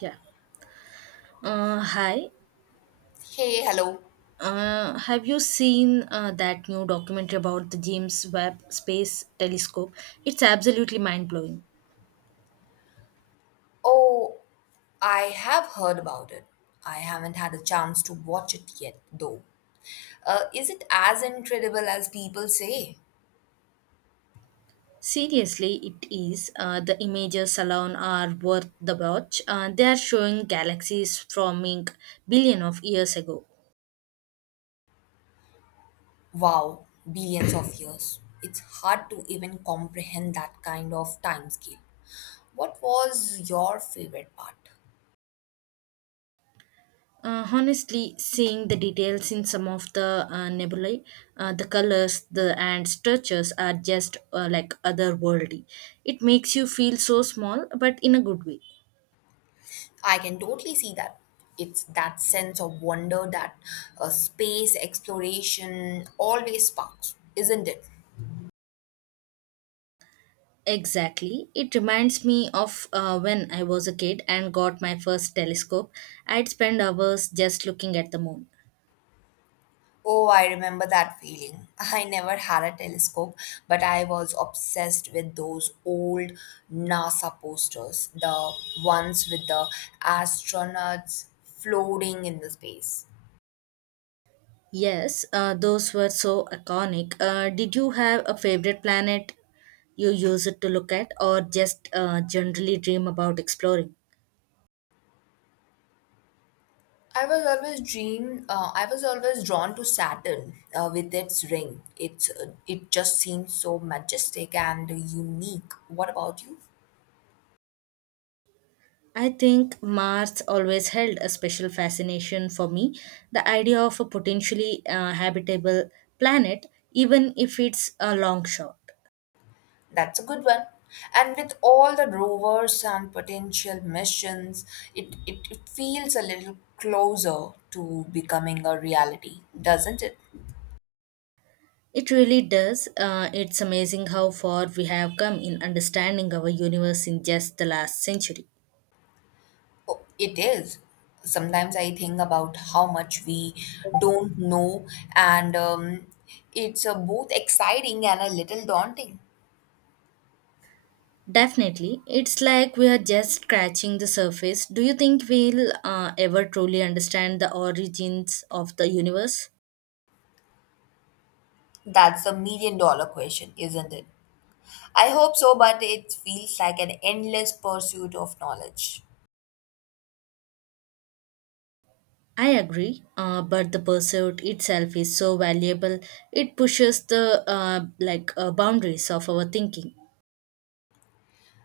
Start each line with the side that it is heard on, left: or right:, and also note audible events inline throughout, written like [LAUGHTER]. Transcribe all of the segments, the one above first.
right: Yeah. Hi.
left: Hey, hello.
right: Have you seen that new documentary about the James Webb Space Telescope? It's absolutely mind blowing.
left: Oh, I have heard about it. I haven't had a chance to watch it yet, though. Is it as incredible as people say?
right: Seriously, it is. The images alone are worth the watch. They are showing galaxies from ink billion of years ago.
left: Wow, billions of years. It's hard to even comprehend that kind of timescale. What was your favorite part?
right: Honestly, seeing the details in some of the nebulae, the colors, the and structures are just like otherworldly. It makes you feel so small, but in a good way.
left: I can totally see that. It's that sense of wonder that space exploration always sparks, isn't it?
right: Exactly. It reminds me of when I was a kid and got my first telescope. I'd spend hours just looking at the moon.
left: Oh, I remember that feeling. [LAUGHS] I never had a telescope, but I was obsessed with those old NASA posters, the ones with the astronauts floating in the space.
right: Yes, those were so iconic. Did you have a favorite planet you use it to look at, or just generally dream about exploring?
left: I was always dream. I was always drawn to Saturn with its ring. It just seems so majestic and unique. What about you?
right: I think Mars always held a special fascination for me. The idea of a potentially habitable planet, even if it's a long shot.
left: That's a good one. And with all the rovers and potential missions, it feels a little closer to becoming a reality, doesn't it?
right: It really does. It's amazing how far we have come in understanding our universe in just the last century.
left: Oh, it is. Sometimes I think about how much we don't know, and it's both exciting and a little daunting.
right: Definitely, it's like we are just scratching the surface. Do you think we'll ever truly understand the origins of the universe?
left: That's a million dollar question, isn't it? I hope so, but it feels like an endless pursuit of knowledge.
right: I agree, but the pursuit itself is so valuable. It pushes the boundaries of our thinking.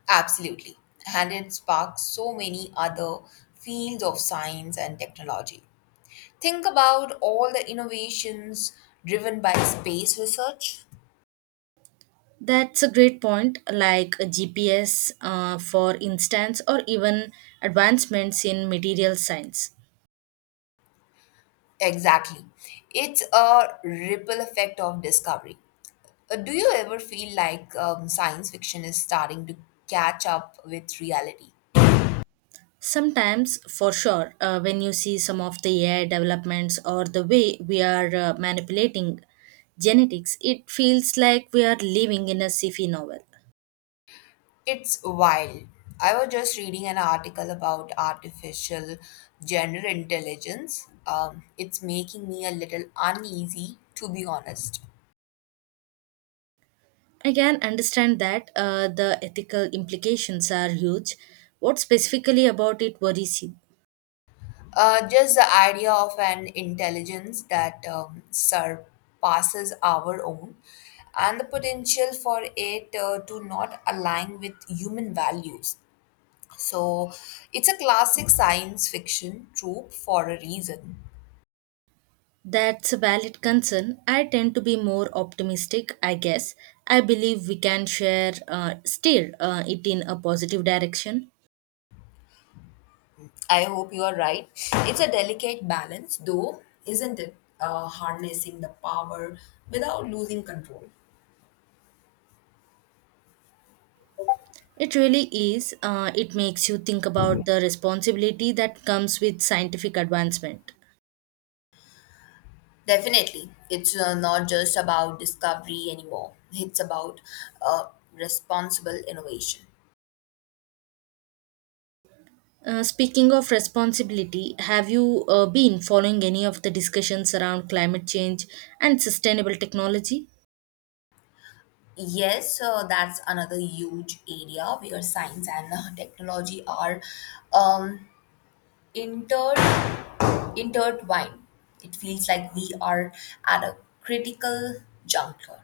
left: Absolutely. And it sparks so many other fields of science and technology. Think about all the innovations driven by space research.
right: That's a great point, like a GPS, for instance, or even advancements in material science.
left: Exactly. It's a ripple effect of discovery. Do you ever feel like science fiction is starting to catch up with reality?
right: Sometimes, for sure, when you see some of the AI developments or the way we are manipulating genetics, it feels like we are living in a sci-fi novel.
left: It's wild. I was just reading an article about artificial general intelligence. It's making me a little uneasy, to be honest.
right: I can understand that the ethical implications are huge. What specifically about it worries you?
left: Just the idea of an intelligence that surpasses our own and the potential for it to not align with human values. So it's a classic science fiction trope for a reason.
right: That's a valid concern. I tend to be more optimistic, I guess. I believe we can share, steer it in a positive direction.
left: I hope you are right. It's a delicate balance, though, isn't it? Harnessing the power without losing control.
right: It really is. It makes you think about the responsibility that comes with scientific advancement.
left: Definitely. It's not just about discovery anymore, it's about uh, responsible innovation.
right: Speaking of responsibility, have you been following any of the discussions around climate change and sustainable technology?
left: Yes, that's another huge area where science and technology are um, inter- intertwined. It feels like we are at a critical juncture.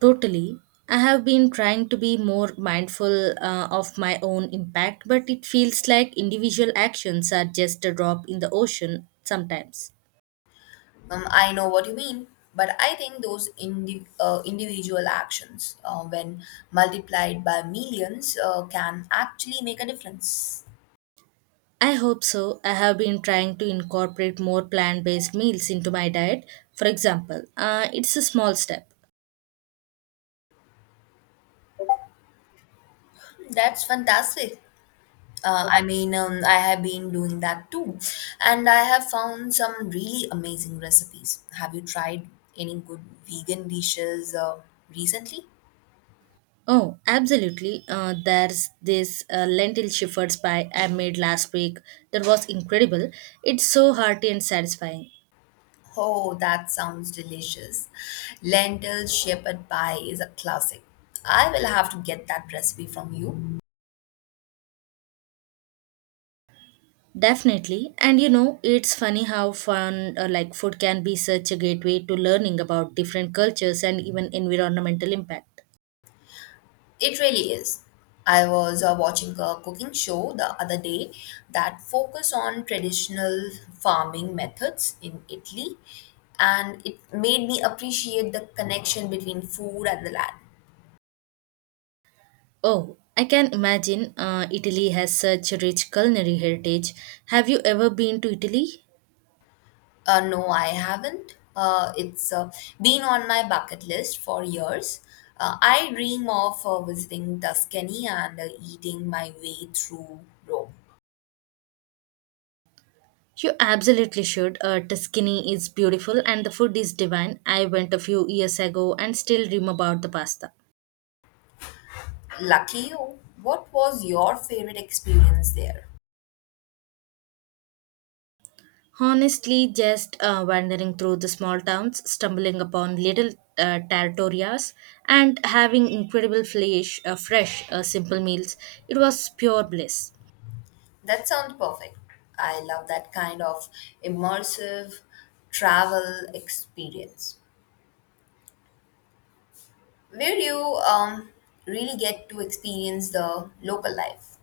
right: Totally. I have been trying to be more mindful of my own impact, but it feels like individual actions are just a drop in the ocean sometimes.
left: I know what you mean, but I think those individual actions, when multiplied by millions, can actually make a difference.
right: I hope so. I have been trying to incorporate more plant based meals into my diet, for example. It's a small step.
left: That's fantastic. I mean, I have been doing that too, and I have found some really amazing recipes. Have you tried any good vegan dishes recently?
right: Oh, absolutely. There's this lentil shepherd's pie I made last week that was incredible. It's so hearty and satisfying.
left: Oh, that sounds delicious. Lentil shepherd pie is a classic. I will have to get that recipe from you.
right: Definitely. And you know, it's funny how fun like food can be such a gateway to learning about different cultures and even environmental impact.
left: It really is. I was watching a cooking show the other day that focused on traditional farming methods in Italy, and it made me appreciate the connection between food and the land.
right: Oh, I can imagine Italy has such a rich culinary heritage. Have you ever been to Italy?
left: No, I haven't. It's been on my bucket list for years. I dream of visiting Tuscany and eating my way through Rome.
right: You absolutely should. Tuscany is beautiful and the food is divine. I went a few years ago and still dream about the pasta.
left: Lucky you. What was your favorite experience there?
right: Honestly, just wandering through the small towns, stumbling upon little territorias, and having incredible flesh, fresh, simple meals. It was pure bliss.
left: That sounds perfect. I love that kind of immersive travel experience where you um, really get to experience the local life.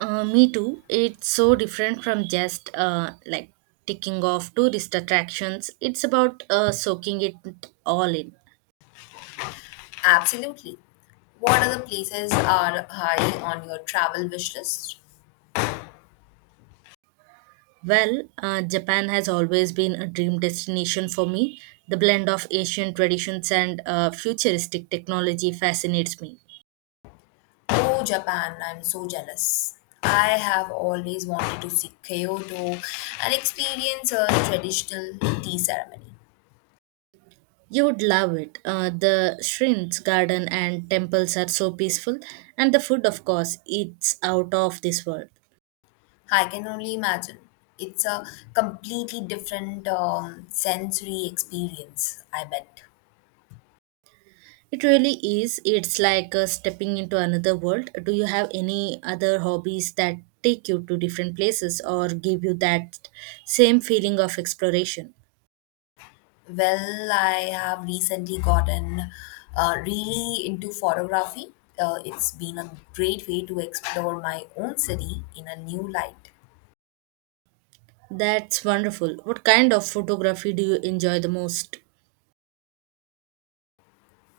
right: Me too. It's so different from just ticking off tourist attractions. It's about soaking it all in.
left: Absolutely. What other places are high on your travel wish list?
right: Well, Japan has always been a dream destination for me. The blend of Asian traditions and futuristic technology fascinates me.
left: Oh, Japan, I'm so jealous. I have always wanted to see Kyoto and experience a traditional tea ceremony.
right: You'd love it. The shrimp's garden and temples are so peaceful, and the food, of course, it's out of this world.
left: I can only imagine. It's a completely different sensory experience, I bet.
right: It really is. It's like stepping into another world. Do you have any other hobbies that take you to different places or give you that same feeling of exploration?
left: Well, I have recently gotten really into photography. It's been a great way to explore my own city in a new light.
right: That's wonderful. What kind of photography do you enjoy the most?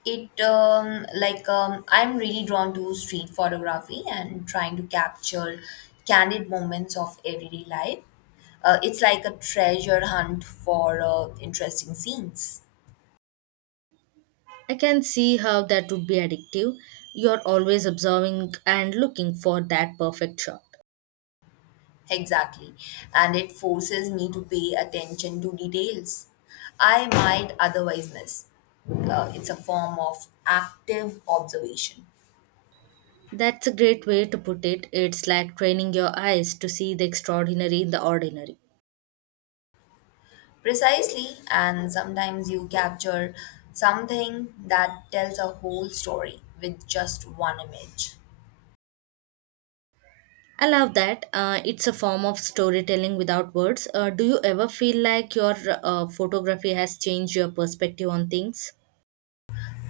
left: It like I'm really drawn to street photography and trying to capture candid moments of everyday life. It's like a treasure hunt for interesting scenes.
right: I can see how that would be addictive. You're always observing and looking for that perfect shot.
left: Exactly. And it forces me to pay attention to details I might otherwise miss. It's a form of active observation.
right: That's a great way to put it. It's like training your eyes to see the extraordinary in the ordinary.
left: Precisely, and sometimes you capture something that tells a whole story with just one image.
right: I love that. It's a form of storytelling without words. Do you ever feel like your photography has changed your perspective on things?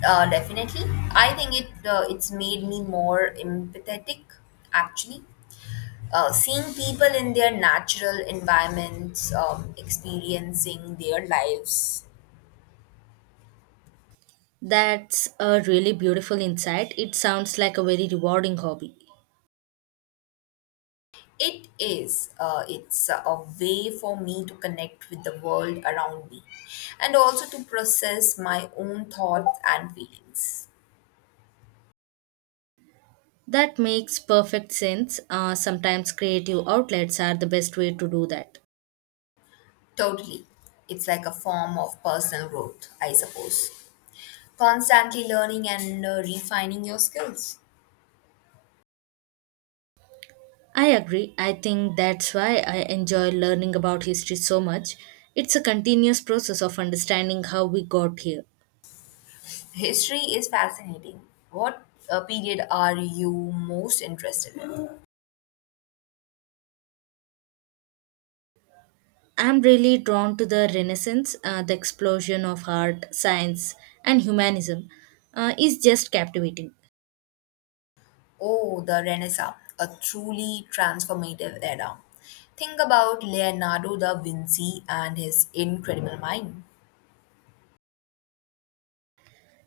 left: Definitely. I think it's made me more empathetic, actually. Seeing people in their natural environments, experiencing their lives,
right: That's a really beautiful insight. It sounds like a very rewarding hobby.
left: it's a way for me to connect with the world around me, and also to process my own thoughts and feelings.
right: That makes perfect sense. Sometimes creative outlets are the best way to do that.
left: Totally, it's like a form of personal growth, I suppose. Constantly learning and refining your skills.
right: I agree. I think that's why I enjoy learning about history so much. It's a continuous process of understanding how we got here.
left: History is fascinating. What period are you most interested in?
right: I'm really drawn to the Renaissance, the explosion of art, science, and humanism is just captivating.
left: Oh, the Renaissance, a truly transformative era. Think about Leonardo da Vinci and his incredible mind.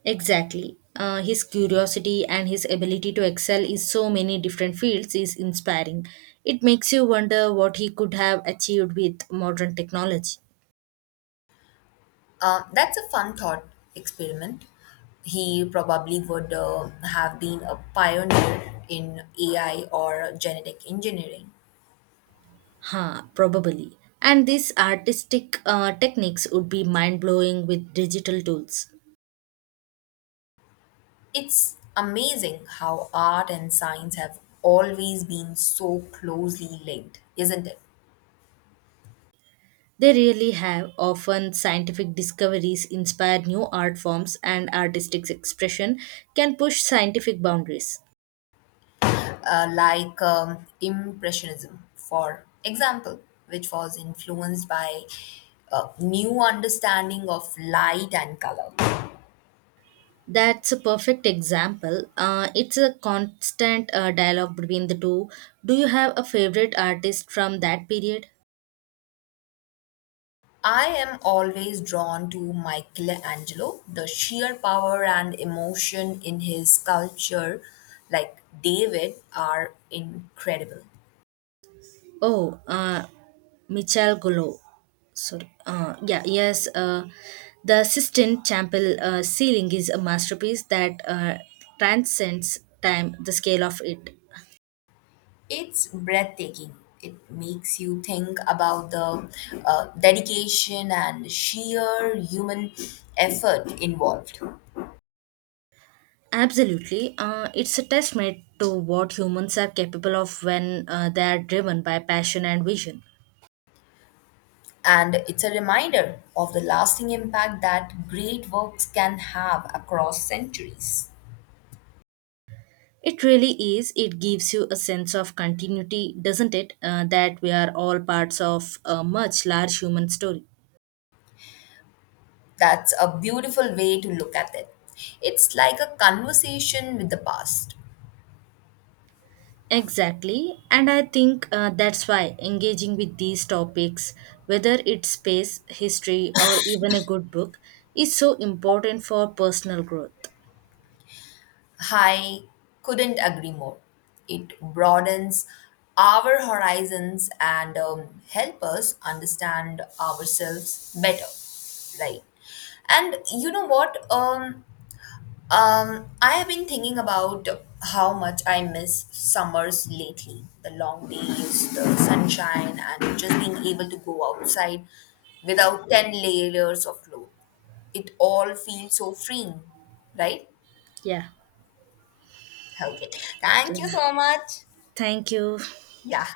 right: Exactly. His curiosity and his ability to excel in so many different fields is inspiring. It makes you wonder what he could have achieved with modern technology.
left: That's a fun thought experiment. He probably would have been a pioneer in AI or genetic engineering.
right: Ha, probably. And these artistic techniques would be mind blowing with digital tools.
left: It's amazing how art and science have always been so closely linked, isn't it?
right: They really have. Often, scientific discoveries inspire new art forms, and artistic expression can push scientific boundaries.
left: Impressionism, for example, which was influenced by a new understanding of light and color.
right: That's a perfect example. It's a constant dialogue between the two. Do you have a favorite artist from that period?
left: I am always drawn to Michelangelo, the sheer power and emotion in his sculpture, like David, are incredible.
right: Oh, Michelangelo. Sorry. Yeah, yes. The Sistine Chapel ceiling is a masterpiece that transcends time, the scale of it.
left: It's breathtaking. It makes you think about the dedication and sheer human effort involved.
right: Absolutely. It's a testament to what humans are capable of when they are driven by passion and vision.
left: And it's a reminder of the lasting impact that great works can have across centuries.
right: It really is. It gives you a sense of continuity, doesn't it? That we are all parts of a much large human story.
left: That's a beautiful way to look at it. It's like a conversation with the past.
right: Exactly, and I think that's why engaging with these topics, whether it's space, history, or even a good book, is so important for personal growth.
left: I couldn't agree more. It broadens our horizons and help us understand ourselves better, right? And you know what? I have been thinking about how much I miss summers lately. The long days, the sunshine, and just being able to go outside without 10 layers of clothes. It all feels so freeing, right?
right: Yeah,
left: Okay. Thank you so much.
right: thank you.
left: Yeah.